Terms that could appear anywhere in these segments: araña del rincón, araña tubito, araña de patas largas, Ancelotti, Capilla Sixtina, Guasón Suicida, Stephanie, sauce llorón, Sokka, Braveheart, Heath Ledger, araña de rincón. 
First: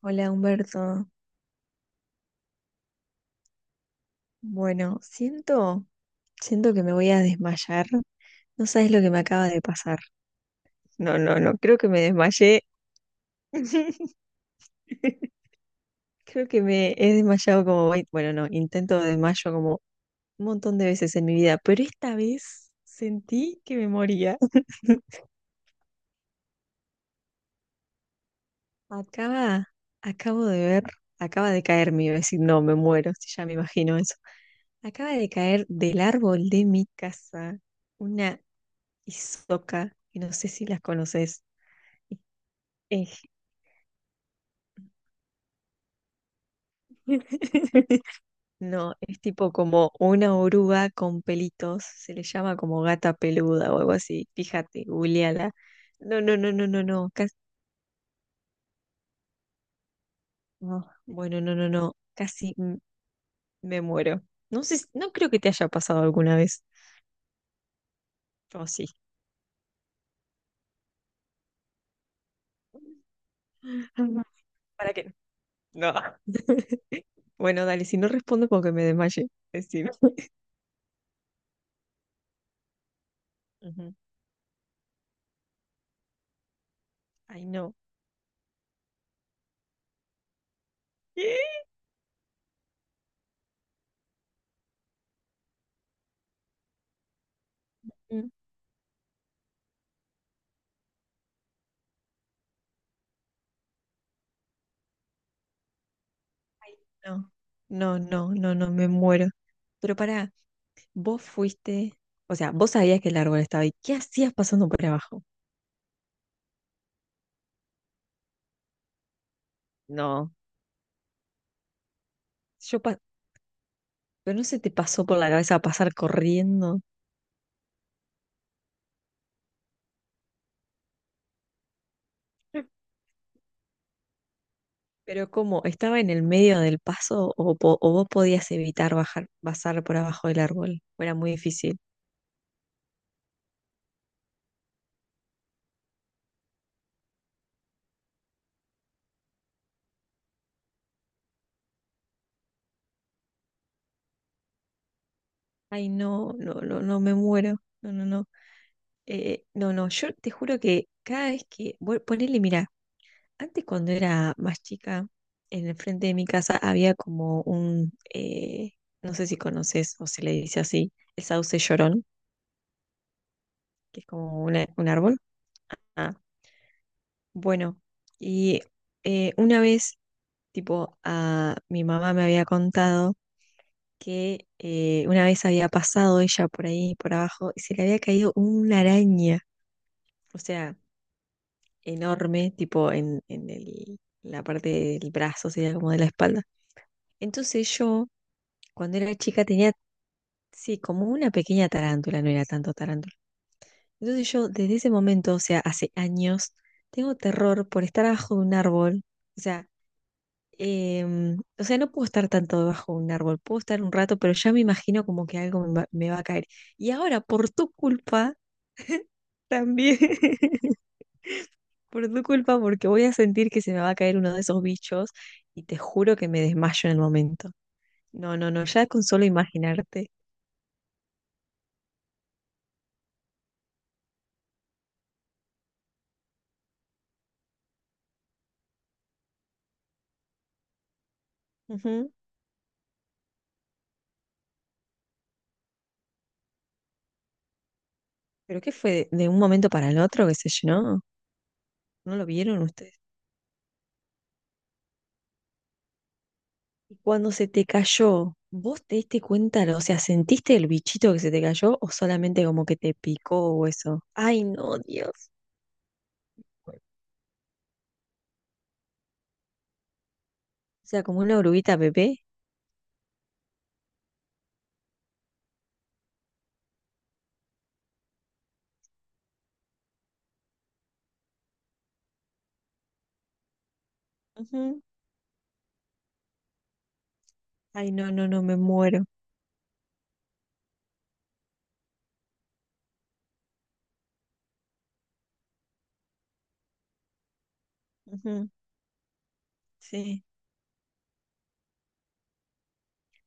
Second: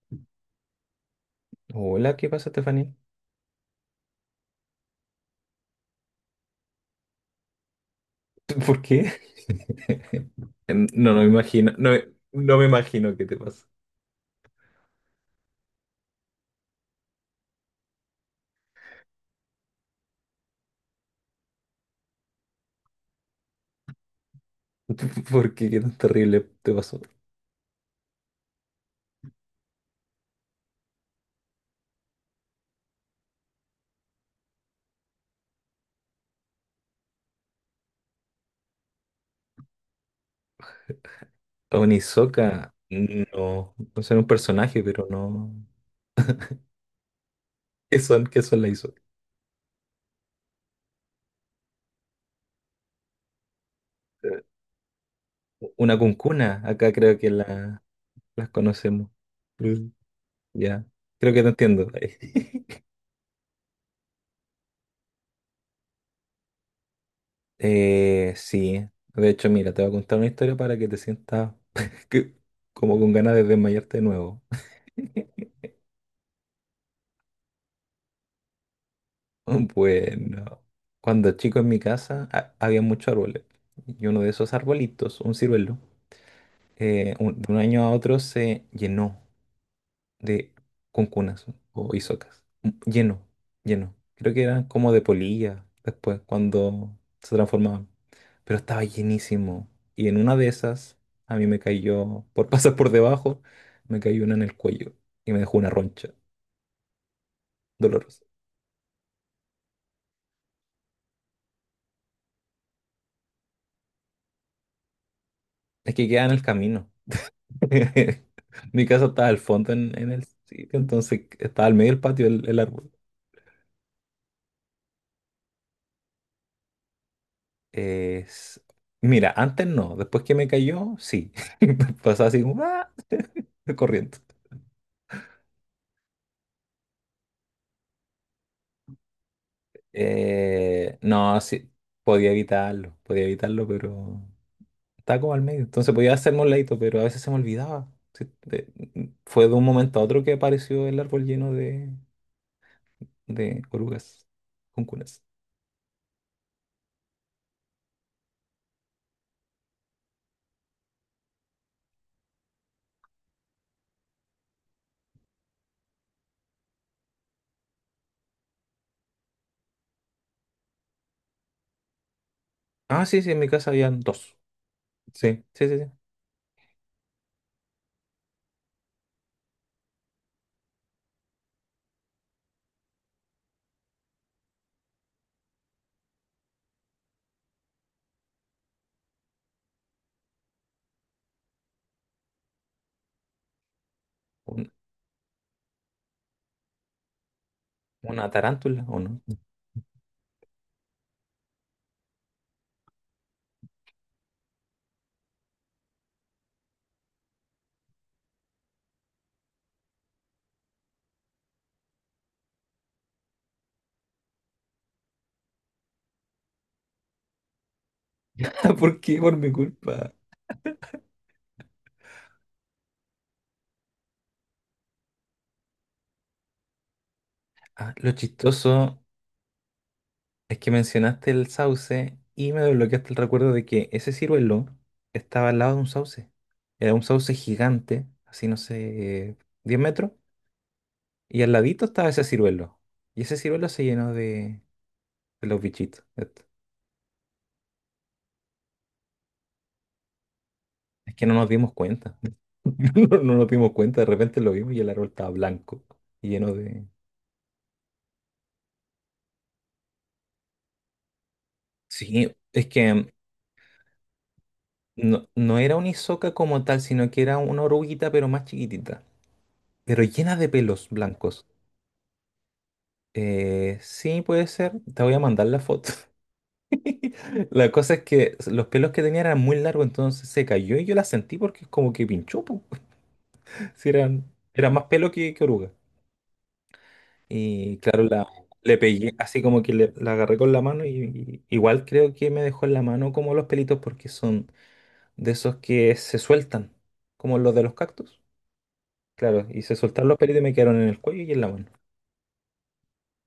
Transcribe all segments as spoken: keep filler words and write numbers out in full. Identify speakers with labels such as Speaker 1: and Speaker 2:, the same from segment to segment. Speaker 1: Hola Humberto.
Speaker 2: Hola, ¿qué pasa, Stephanie?
Speaker 1: Bueno, siento, siento que me voy a desmayar. No
Speaker 2: ¿Por
Speaker 1: sabes lo que
Speaker 2: qué?
Speaker 1: me acaba de pasar.
Speaker 2: Em, No,
Speaker 1: No,
Speaker 2: no me
Speaker 1: no, no,
Speaker 2: imagino,
Speaker 1: creo que
Speaker 2: no,
Speaker 1: me
Speaker 2: me- no
Speaker 1: desmayé.
Speaker 2: me imagino qué te pasa.
Speaker 1: Creo que me he desmayado como, vein- bueno, no, intento desmayo como un montón de veces en mi vida, pero esta vez sentí que me moría.
Speaker 2: ¿Por qué? ¿Qué tan terrible te pasó?
Speaker 1: Acaba, acabo de ver, acaba de caer, me iba a decir, no, me muero, si ya me imagino eso. Acaba de caer del árbol de mi casa una y Sokka, que no sé si las conoces.
Speaker 2: Onisoka,
Speaker 1: Eh,
Speaker 2: no, no sé, era un personaje, pero no. ¿Qué son? ¿Qué son las
Speaker 1: No,
Speaker 2: Isoka?
Speaker 1: es tipo como una oruga con pelitos, se le llama como gata peluda o algo así.
Speaker 2: Eh,
Speaker 1: Fíjate, googleala.
Speaker 2: Una
Speaker 1: No, no, no,
Speaker 2: cuncuna,
Speaker 1: no, no,
Speaker 2: acá
Speaker 1: no.
Speaker 2: creo que
Speaker 1: Casi.
Speaker 2: la, las conocemos. Mm. Ya,
Speaker 1: No,
Speaker 2: creo
Speaker 1: bueno,
Speaker 2: que te
Speaker 1: no, no,
Speaker 2: entiendo.
Speaker 1: no. Casi m- me muero. No sé, si- no creo que te haya pasado alguna vez.
Speaker 2: Eh,
Speaker 1: O sí.
Speaker 2: sí, de hecho, mira, te voy a contar una historia para que te sientas que- como con ganas de desmayarte de
Speaker 1: Ujú.
Speaker 2: nuevo.
Speaker 1: ¿Para qué? No. Bueno, dale, si no respondo porque me desmaye. Decime.
Speaker 2: Bueno, cuando chico en mi casa ha- había muchos árboles
Speaker 1: Ujú.
Speaker 2: y uno de esos arbolitos, un ciruelo, eh, un-
Speaker 1: Ay,
Speaker 2: de un
Speaker 1: no.
Speaker 2: año a otro se llenó de cuncunas o isocas. Mm, Lleno, lleno. Creo que eran como de polilla después cuando se transformaban, pero estaba llenísimo. Y en una de esas a mí me cayó, por pasar por debajo, me cayó una en el cuello y me dejó una roncha
Speaker 1: No, no,
Speaker 2: dolorosa.
Speaker 1: no, no, no, me muero. Pero pará, vos fuiste, o sea, vos sabías que el árbol estaba ahí. ¿Qué hacías pasando por abajo?
Speaker 2: Es que queda en el camino. Mi casa estaba al fondo en, en el
Speaker 1: No,
Speaker 2: sitio, entonces estaba al medio del patio el, el
Speaker 1: yo,
Speaker 2: árbol.
Speaker 1: pa- pero no se te pasó por la cabeza pasar corriendo.
Speaker 2: Es- Mira, antes no, después que me cayó, sí. Pasaba así como ¡ah! corriendo.
Speaker 1: Pero ¿cómo? ¿Estaba en el medio del paso o, po- o vos podías evitar bajar, pasar por abajo del árbol?
Speaker 2: Eh,
Speaker 1: ¿O era muy
Speaker 2: no, sí,
Speaker 1: difícil?
Speaker 2: podía evitarlo, podía evitarlo, pero estaba como al medio. Entonces podía hacerme un ladito, pero a veces se me olvidaba. Sí, de- fue de un momento a otro que apareció el árbol lleno de, de orugas, cuncunas.
Speaker 1: Ay, no, no, no, no, me muero. No, no, no. Eh, no, no, yo te juro que cada vez que, vos- ponele, mirá, antes, cuando era más chica, en el frente de mi casa había como un, eh, no sé si conoces o se le dice así, el sauce llorón,
Speaker 2: Ah, sí, sí, en mi casa habían
Speaker 1: que es
Speaker 2: dos.
Speaker 1: como una- un árbol.
Speaker 2: Sí, sí, sí, sí.
Speaker 1: Ah, bueno, y eh, una vez, tipo, a, mi mamá me había contado que eh, una vez había pasado ella por ahí, por abajo, y se le había caído una araña, o sea, enorme, tipo en, en el- la parte del brazo, sería como de la espalda. Entonces yo
Speaker 2: ¿Una tarántula
Speaker 1: Cuando
Speaker 2: o
Speaker 1: era
Speaker 2: no?
Speaker 1: chica tenía, sí, como una pequeña tarántula, no era tanto tarántula. Entonces yo desde ese momento, o sea, hace años, tengo terror por estar abajo de un árbol. O sea, em, o sea, no puedo estar tanto debajo de un árbol, puedo estar un rato, pero ya me imagino como que algo me va, me va a caer. Y ahora, por tu culpa,
Speaker 2: ¿Por qué? Por mi
Speaker 1: también,
Speaker 2: culpa.
Speaker 1: por tu culpa, porque voy a sentir que se me va a caer uno de esos bichos y te juro que me desmayo en el momento.
Speaker 2: Ah, lo
Speaker 1: No, no, no, ya
Speaker 2: chistoso
Speaker 1: con solo imaginarte.
Speaker 2: es que mencionaste el sauce y me desbloqueaste el recuerdo de que ese ciruelo estaba al lado de un sauce. Era un sauce gigante, así no sé, diez metros, y al ladito estaba
Speaker 1: Ujú.
Speaker 2: ese ciruelo. Y ese ciruelo se llenó de, de los bichitos estos.
Speaker 1: ¿Pero qué fue? ¿De un momento para el otro que se llenó?
Speaker 2: Es que no nos dimos cuenta.
Speaker 1: ¿No lo vieron ustedes?
Speaker 2: No, no nos dimos cuenta, de repente lo vimos y el árbol estaba blanco, lleno de...
Speaker 1: Y cuando se te cayó, ¿vos te diste cuenta? O sea, ¿sentiste el bichito que se te cayó o
Speaker 2: Sí,
Speaker 1: solamente como
Speaker 2: es
Speaker 1: que te
Speaker 2: que
Speaker 1: picó o eso? Ay, no,
Speaker 2: no,
Speaker 1: Dios.
Speaker 2: no era una isoca como
Speaker 1: O
Speaker 2: tal, sino que era una oruguita, pero más chiquitita. Pero llena de pelos
Speaker 1: sea, como una
Speaker 2: blancos.
Speaker 1: oruguita bebé.
Speaker 2: Eh, sí, puede ser. Te voy a mandar la foto. La cosa es que los pelos que tenía eran muy largos, entonces se cayó y yo la sentí porque como que pinchó, po. Sí, eran, era
Speaker 1: Ujú.
Speaker 2: más pelo que, que oruga. Y
Speaker 1: Ay,
Speaker 2: claro,
Speaker 1: no,
Speaker 2: la,
Speaker 1: no, no, me
Speaker 2: le
Speaker 1: muero.
Speaker 2: pegué, así como que le- la agarré con la mano y, y igual creo que me dejó en la mano como los pelitos porque son de esos que se sueltan, como los de los cactus.
Speaker 1: Ujú.
Speaker 2: Claro, y se soltaron los
Speaker 1: Sí.
Speaker 2: pelitos y me quedaron en el cuello y en la mano.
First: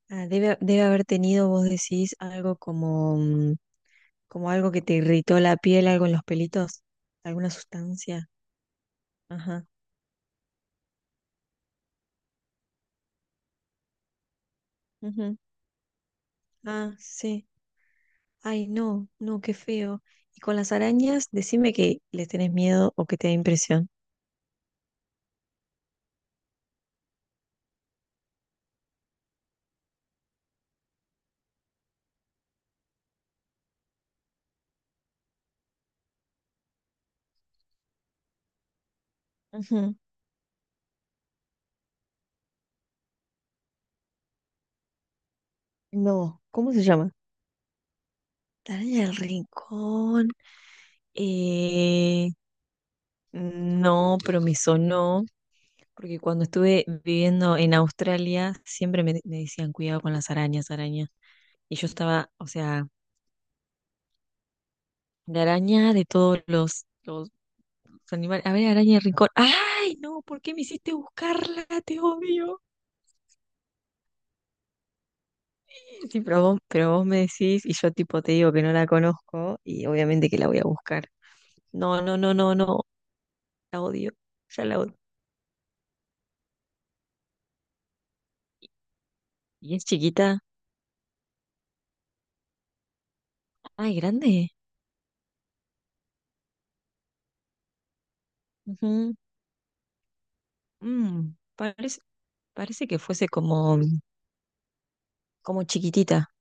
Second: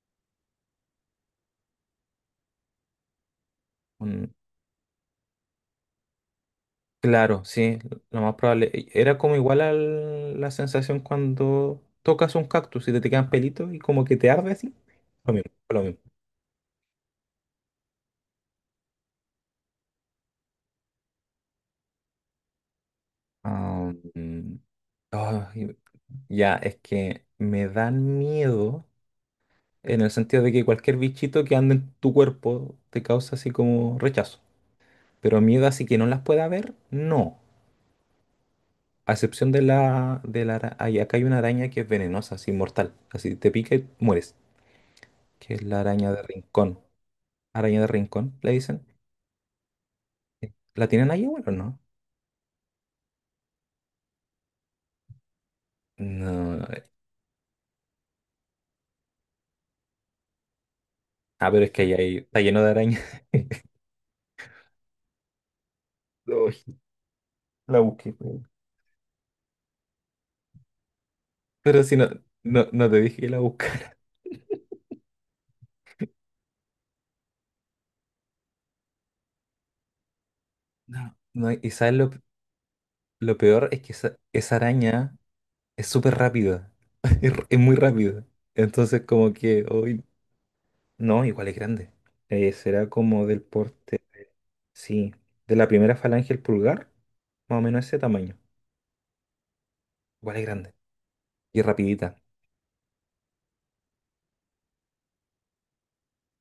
Speaker 1: Ah, debe, debe haber tenido, vos decís, algo como, mm,
Speaker 2: Un-
Speaker 1: como algo que te irritó la piel, algo en los pelitos,
Speaker 2: Claro,
Speaker 1: alguna
Speaker 2: sí, lo
Speaker 1: sustancia.
Speaker 2: más probable. E- Era como igual
Speaker 1: Ajá.
Speaker 2: a la sensación cuando tocas un cactus y te, te quedan pelitos y como que te arde así. Lo
Speaker 1: Ujú.
Speaker 2: mismo, fue lo mismo.
Speaker 1: Ah, sí. Ay, no, no, qué feo. Y con las arañas, decime que les tenés miedo o que te da impresión.
Speaker 2: Ah, mm, ay, ya, es que me dan miedo en el sentido de que cualquier bichito que ande en tu cuerpo te causa así como rechazo. Pero miedo así que no las pueda ver, no. A excepción de
Speaker 1: Ujú.
Speaker 2: la, de la ara- ay, acá hay una araña que es venenosa, así mortal. Así te pica y mueres. Que es la araña de
Speaker 1: No, ¿cómo
Speaker 2: rincón.
Speaker 1: se llama?
Speaker 2: Araña de rincón, le
Speaker 1: La
Speaker 2: dicen.
Speaker 1: araña del rincón.
Speaker 2: ¿La tienen ahí, bueno, o no?
Speaker 1: eh, no, pero me sonó, porque cuando
Speaker 2: No, no.
Speaker 1: estuve viviendo en Australia, siempre me, me decían, cuidado con las arañas, araña.
Speaker 2: Ah, pero es
Speaker 1: Y
Speaker 2: que
Speaker 1: yo
Speaker 2: ahí hay-
Speaker 1: estaba,
Speaker 2: está
Speaker 1: o
Speaker 2: lleno de
Speaker 1: sea,
Speaker 2: arañas.
Speaker 1: la araña de todos
Speaker 2: Uy,
Speaker 1: los, los
Speaker 2: la busqué.
Speaker 1: animales. A ver, araña del rincón. ¡Ay, no! ¿Por qué me hiciste buscarla?
Speaker 2: Pero si
Speaker 1: Te
Speaker 2: no,
Speaker 1: odio.
Speaker 2: no, no te dije que la buscara.
Speaker 1: Sí, pero vos, pero vos me decís y yo tipo te digo que no la conozco y obviamente que la voy a buscar.
Speaker 2: No, no, y sabes
Speaker 1: No,
Speaker 2: lo,
Speaker 1: no, no, no, no,
Speaker 2: lo peor es
Speaker 1: la
Speaker 2: que
Speaker 1: odio,
Speaker 2: esa, esa
Speaker 1: ya la odio.
Speaker 2: araña es súper rápida. Es, r- es muy rápida. Entonces, como que
Speaker 1: ¿Y es
Speaker 2: hoy.
Speaker 1: chiquita?
Speaker 2: No, igual es grande. Eh, será como del
Speaker 1: Ay,
Speaker 2: porte.
Speaker 1: grande.
Speaker 2: Sí, de la primera falange al pulgar, más o menos ese tamaño.
Speaker 1: Ujú.
Speaker 2: Igual es grande.
Speaker 1: Mm,
Speaker 2: Y
Speaker 1: parece,
Speaker 2: rapidita.
Speaker 1: parece que fuese como, como, chiquitita.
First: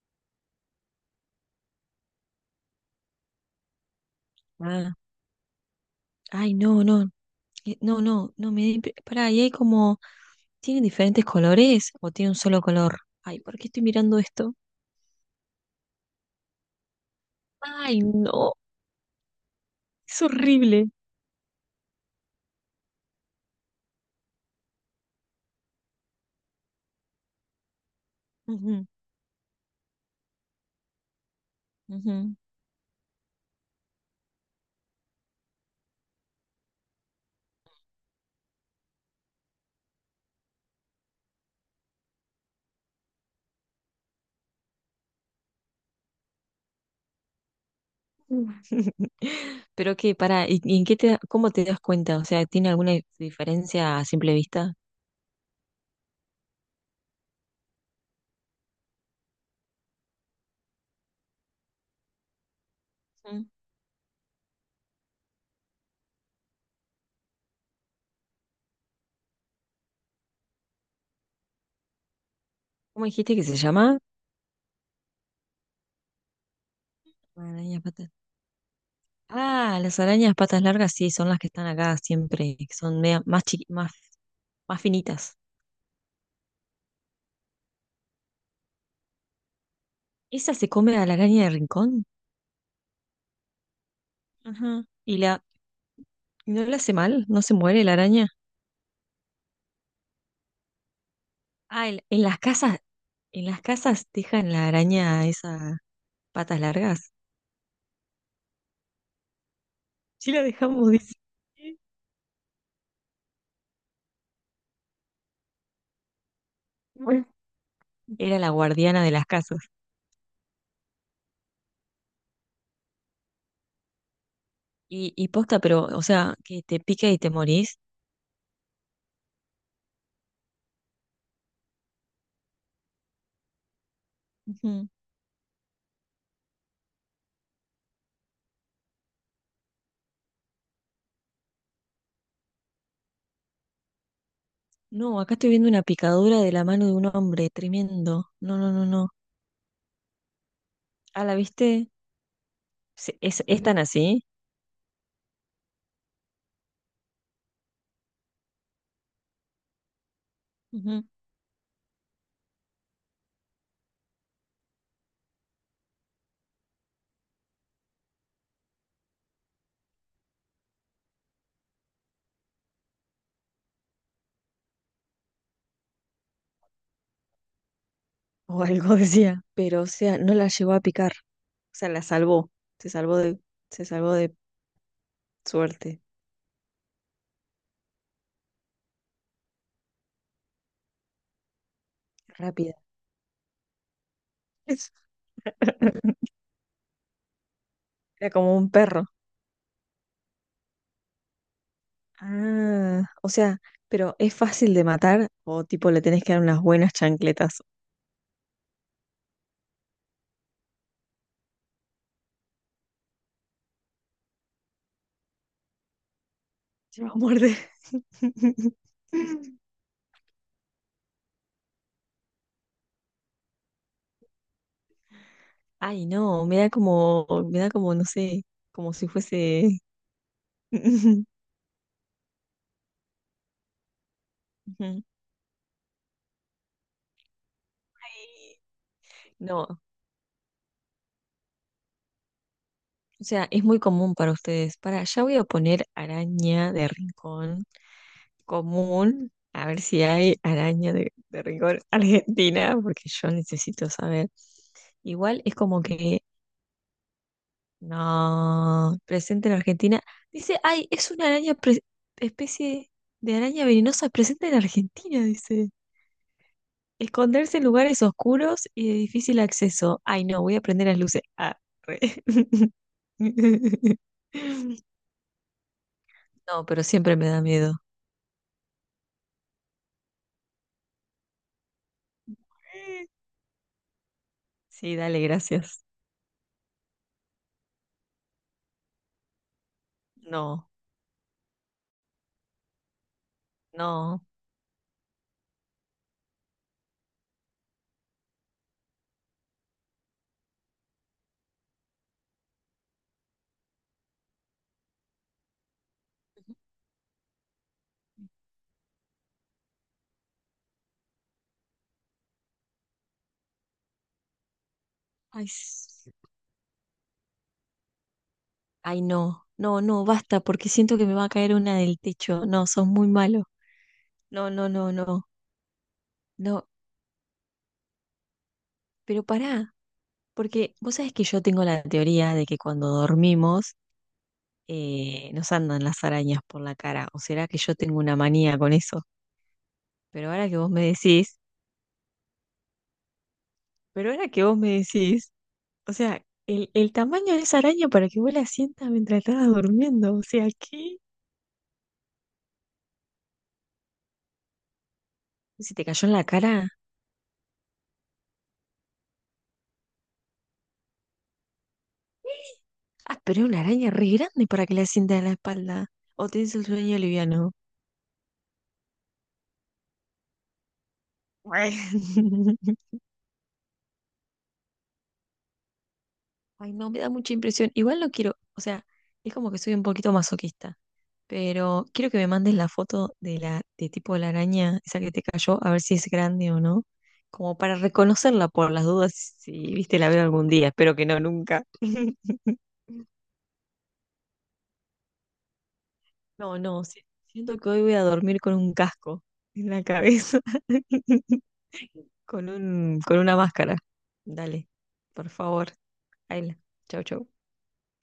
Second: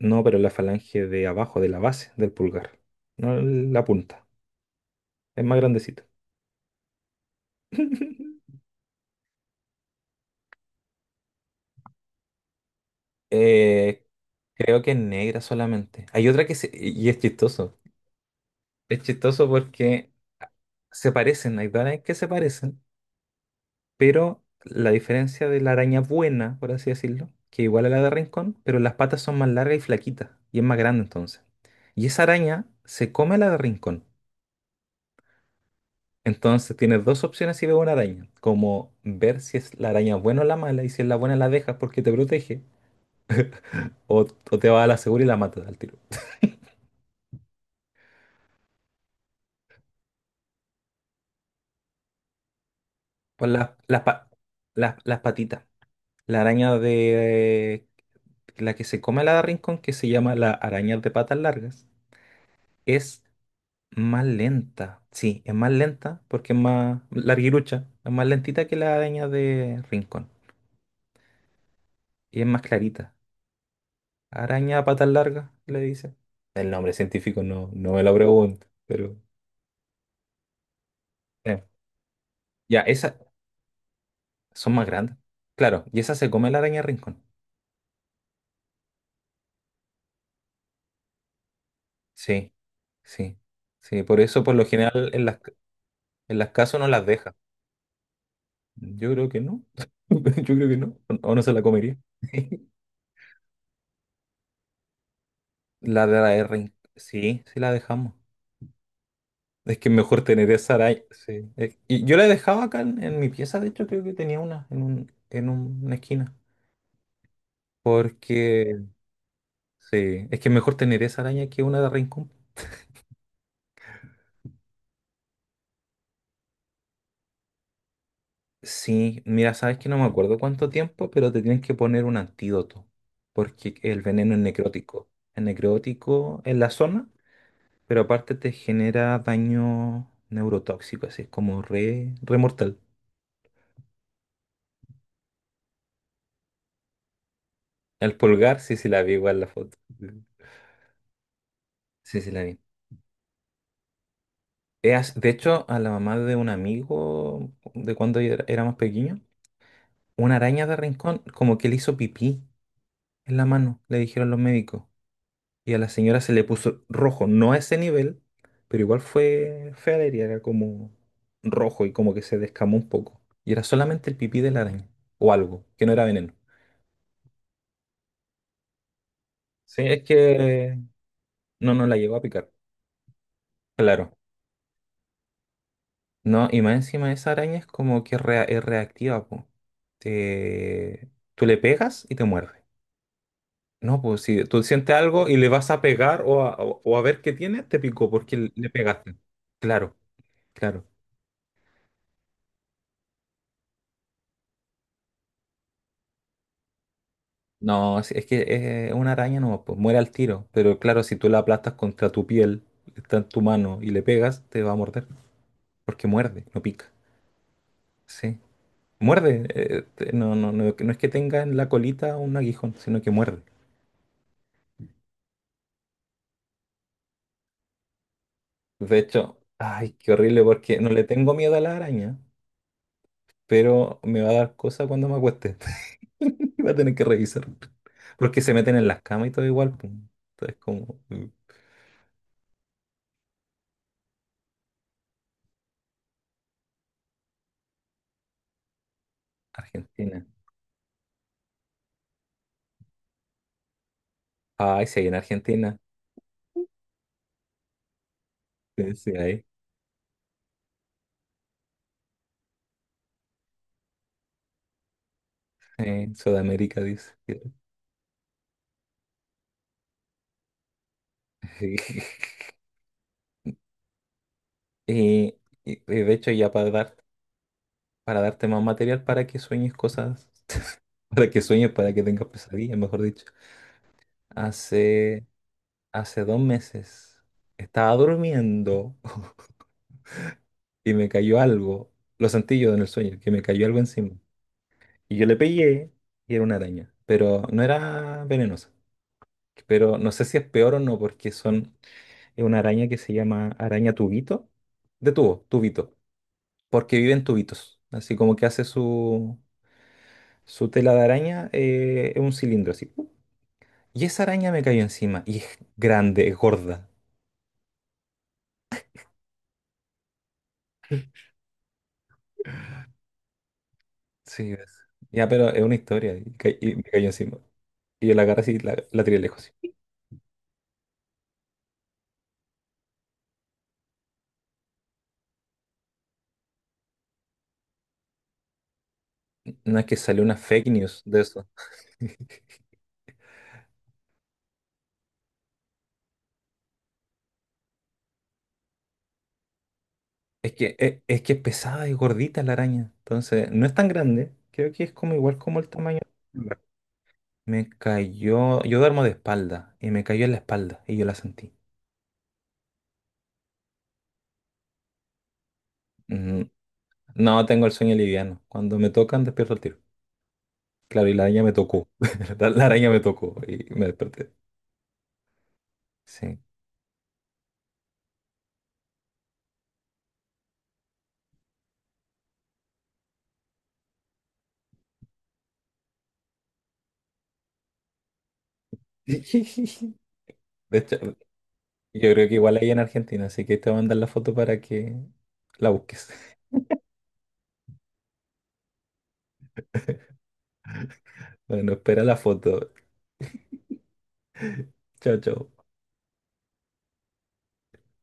Speaker 2: No, pero la falange de abajo, de la base del pulgar. No la punta.
Speaker 1: Ah,
Speaker 2: Es más grandecita.
Speaker 1: ay, no, no, eh, no, no, no me... di- Pará, y hay como. ¿Tienen diferentes colores o tiene un solo color? Ay, ¿por qué estoy
Speaker 2: Eh,
Speaker 1: mirando esto?
Speaker 2: Creo que es negra solamente. Hay otra que se... Y es chistoso.
Speaker 1: Ay, no,
Speaker 2: Es chistoso porque
Speaker 1: es horrible.
Speaker 2: se parecen, hay varias que se parecen, pero la diferencia de la araña buena, por así decirlo, que igual a la de Rincón, pero
Speaker 1: Ujú,
Speaker 2: las patas son más largas y flaquitas, y es más grande entonces. Y esa araña se come a la de Rincón. Entonces tienes dos opciones si ves una araña, como ver si es la araña buena o la mala, y si es la buena la dejas porque te protege, o, o te vas a la segura y la matas al tiro.
Speaker 1: ujú. Pero que para, ¿y, y en qué te, cómo te das cuenta? O sea, ¿tiene alguna
Speaker 2: Pues las,
Speaker 1: diferencia
Speaker 2: las,
Speaker 1: a
Speaker 2: pa-
Speaker 1: simple vista?
Speaker 2: las, las patitas. La araña de la que se come a la de rincón, que se llama la araña de patas largas, es
Speaker 1: Ujú.
Speaker 2: más lenta. Sí, es más lenta porque es más larguirucha, es más lentita que la araña de rincón. Y es más
Speaker 1: ¿Cómo
Speaker 2: clarita.
Speaker 1: dijiste que se llama?
Speaker 2: Araña a patas largas, le dice. El nombre científico no,
Speaker 1: Arañas
Speaker 2: no me
Speaker 1: patas.
Speaker 2: lo pregunto, pero...
Speaker 1: Ah, las arañas patas largas sí, son las que
Speaker 2: eh.
Speaker 1: están acá siempre, que
Speaker 2: Ya,
Speaker 1: son
Speaker 2: esas
Speaker 1: mea- más chiqui- más,
Speaker 2: son
Speaker 1: más
Speaker 2: más grandes.
Speaker 1: finitas.
Speaker 2: Claro, y esa se come la araña rincón.
Speaker 1: ¿Esa se come a la araña de rincón?
Speaker 2: Sí, sí, sí. Por eso, por lo
Speaker 1: Ajá.
Speaker 2: general,
Speaker 1: ¿Y
Speaker 2: en las,
Speaker 1: la,
Speaker 2: en las
Speaker 1: no le
Speaker 2: casas no
Speaker 1: hace
Speaker 2: las
Speaker 1: mal?
Speaker 2: deja.
Speaker 1: ¿No se muere la araña?
Speaker 2: Yo creo que no. Yo creo que no. O no se la
Speaker 1: Ah,
Speaker 2: comería.
Speaker 1: en, en las casas, en las casas dejan la araña esas
Speaker 2: La de la
Speaker 1: patas
Speaker 2: rincón.
Speaker 1: largas.
Speaker 2: Sí, sí la dejamos. Es que es mejor
Speaker 1: Sí la
Speaker 2: tener esa
Speaker 1: dejamos,
Speaker 2: araña.
Speaker 1: dice.
Speaker 2: Sí. Es- Y yo la dejaba acá en, en mi pieza, de hecho, creo que tenía una en un, en una esquina.
Speaker 1: Bueno. Era la
Speaker 2: Porque
Speaker 1: guardiana de las casas.
Speaker 2: sí, es que es mejor tener esa araña que una de Rincón.
Speaker 1: Y, y posta, pero, o sea, que te pica y te morís.
Speaker 2: Sí, mira, sabes que no me acuerdo cuánto tiempo, pero te tienes que poner un antídoto, porque el veneno es
Speaker 1: Ujú.
Speaker 2: necrótico. Es necrótico en la zona, pero aparte te genera daño neurotóxico, así es como re, re mortal.
Speaker 1: No, acá estoy viendo una picadura de la mano de un hombre,
Speaker 2: El
Speaker 1: tremendo.
Speaker 2: pulgar,
Speaker 1: No, no,
Speaker 2: sí,
Speaker 1: no,
Speaker 2: sí la
Speaker 1: no.
Speaker 2: vi igual la foto.
Speaker 1: Ah, ¿la viste?
Speaker 2: Sí, sí la vi.
Speaker 1: Se- ¿Es, es tan así?
Speaker 2: Eh, as- De hecho, a la mamá de un amigo, de cuando era era más pequeño, una araña de
Speaker 1: Ujú.
Speaker 2: Rincón como que le hizo pipí en la mano, le dijeron los médicos. Y a la señora se le puso rojo, no a ese nivel, pero igual fue fea la herida, era como rojo y como que se descamó un poco. Y era solamente el pipí de la araña, o algo, que no era veneno.
Speaker 1: O algo decía. Pero,
Speaker 2: Sí,
Speaker 1: o
Speaker 2: es
Speaker 1: sea, no la llevó
Speaker 2: que
Speaker 1: a picar.
Speaker 2: no
Speaker 1: O
Speaker 2: nos
Speaker 1: sea,
Speaker 2: la
Speaker 1: la
Speaker 2: llegó a picar,
Speaker 1: salvó. Se salvó de, se salvó
Speaker 2: claro.
Speaker 1: de suerte.
Speaker 2: No, y más encima esa araña es como que rea- es reactiva, po. Te- Tú le pegas y te muerde.
Speaker 1: Rápida.
Speaker 2: No, pues si tú
Speaker 1: Es-
Speaker 2: sientes algo y le vas a pegar o a, o o a ver qué tiene, te picó
Speaker 1: Era
Speaker 2: porque
Speaker 1: como
Speaker 2: le
Speaker 1: un perro.
Speaker 2: pegaste. Claro, claro.
Speaker 1: Ah, o sea, pero ¿es fácil de matar o tipo le tenés que dar unas buenas chancletas?
Speaker 2: No, es es que es una araña no, pues muere al tiro. Pero claro, si tú la aplastas contra tu piel, está en tu mano y le pegas, te va a morder. Porque muerde, no pica.
Speaker 1: Se va a morder.
Speaker 2: Sí. Muerde. Eh, te- no, no, no, no es que tenga en la colita un aguijón, sino que muerde.
Speaker 1: Ay, no, me da como, me da como, no sé, como
Speaker 2: De
Speaker 1: si
Speaker 2: hecho,
Speaker 1: fuese...
Speaker 2: ay, qué horrible, porque no le tengo miedo a la araña, pero me va a dar cosa
Speaker 1: Ujú.
Speaker 2: cuando me acueste. Y va a tener que revisar. Porque se meten en las camas y todo
Speaker 1: No,
Speaker 2: igual,
Speaker 1: o
Speaker 2: pues. Entonces, como mm,
Speaker 1: sea, es muy común para ustedes. Para, ya voy a poner araña de rincón común, a ver si
Speaker 2: Argentina.
Speaker 1: hay araña de, de rincón argentina, porque yo necesito saber.
Speaker 2: Ay, sí, hay en
Speaker 1: Igual es
Speaker 2: Argentina.
Speaker 1: como que
Speaker 2: Sí,
Speaker 1: no,
Speaker 2: sí, hay.
Speaker 1: presente en Argentina. Dice, ay, es una araña, pre- especie de araña venenosa presente en Argentina, dice.
Speaker 2: Eh, Sudamérica dice.
Speaker 1: Esconderse en lugares oscuros y de difícil acceso. Ay, no, voy a prender las luces. Ah, re.
Speaker 2: Eh, y- y de hecho, ya
Speaker 1: No,
Speaker 2: para
Speaker 1: pero
Speaker 2: dar,
Speaker 1: siempre me da miedo.
Speaker 2: para darte más material para que sueñes cosas, para que sueñes, para que tengas pesadillas, mejor dicho.
Speaker 1: Sí, dale,
Speaker 2: Hace,
Speaker 1: gracias.
Speaker 2: Hace dos meses estaba durmiendo
Speaker 1: No,
Speaker 2: y me cayó algo. Lo sentí yo en el sueño, que me cayó algo encima.
Speaker 1: no.
Speaker 2: Y yo le pegué y era una araña, pero no era venenosa. Pero no sé si es peor o no, porque son, es una araña que se llama araña tubito, de tubo, tubito, porque vive en tubitos. Así como que hace su, su tela de araña eh, en un cilindro así. ¡Pup! Y esa araña me cayó encima. Y
Speaker 1: Ay,
Speaker 2: es
Speaker 1: s-
Speaker 2: grande, es gorda.
Speaker 1: ay, no. No, no, basta, porque siento que me va a caer una del techo. No, sos muy malo. No,
Speaker 2: Sí,
Speaker 1: no,
Speaker 2: ves.
Speaker 1: no, no.
Speaker 2: Ya, pero es una historia. Y, ca-
Speaker 1: No,
Speaker 2: y me cayó encima. Y yo la agarré así y la, la tiré
Speaker 1: pero
Speaker 2: lejos, así.
Speaker 1: pará, porque vos sabés que yo tengo la teoría de que cuando dormimos eh, nos andan las arañas por la cara. ¿O será que yo tengo una manía con eso?
Speaker 2: No, es que salió
Speaker 1: Pero
Speaker 2: una
Speaker 1: ahora que
Speaker 2: fake
Speaker 1: vos me
Speaker 2: news de
Speaker 1: decís,
Speaker 2: eso.
Speaker 1: pero ahora que vos me decís, o sea, el, el tamaño de esa araña para que vos la sientas mientras estabas durmiendo, o sea,
Speaker 2: Es que
Speaker 1: ¿qué?
Speaker 2: es, es que es pesada y gordita la araña. Entonces, no es tan grande. Creo que es como igual como el
Speaker 1: Si te
Speaker 2: tamaño.
Speaker 1: cayó en la cara.
Speaker 2: Me cayó. Yo duermo de espalda. Y me cayó en la espalda. Y yo la sentí.
Speaker 1: Ah, pero es una araña re grande para que la sientas en la espalda. O tenés el sueño
Speaker 2: No,
Speaker 1: liviano.
Speaker 2: tengo el sueño liviano. Cuando me tocan, despierto el tiro. Claro, y la araña me tocó. La la araña me tocó y me desperté. Sí.
Speaker 1: Ay, no, me da mucha impresión. Igual no quiero, o sea, es como que soy un poquito masoquista. Pero quiero que me mandes la foto de la de tipo de la araña, esa que te cayó, a ver si es grande o no, como para reconocerla por las dudas, si viste la veo
Speaker 2: De
Speaker 1: algún día, espero
Speaker 2: hecho,
Speaker 1: que no nunca.
Speaker 2: yo creo que igual hay en Argentina, así que te voy a mandar la foto para que la busques.
Speaker 1: No, no, si- siento que hoy voy a dormir con un casco en la cabeza,
Speaker 2: Bueno, espera la
Speaker 1: con
Speaker 2: foto.
Speaker 1: un, con una máscara. Dale,
Speaker 2: Chao,
Speaker 1: por
Speaker 2: chao.
Speaker 1: favor, Ayla. Chau, chau.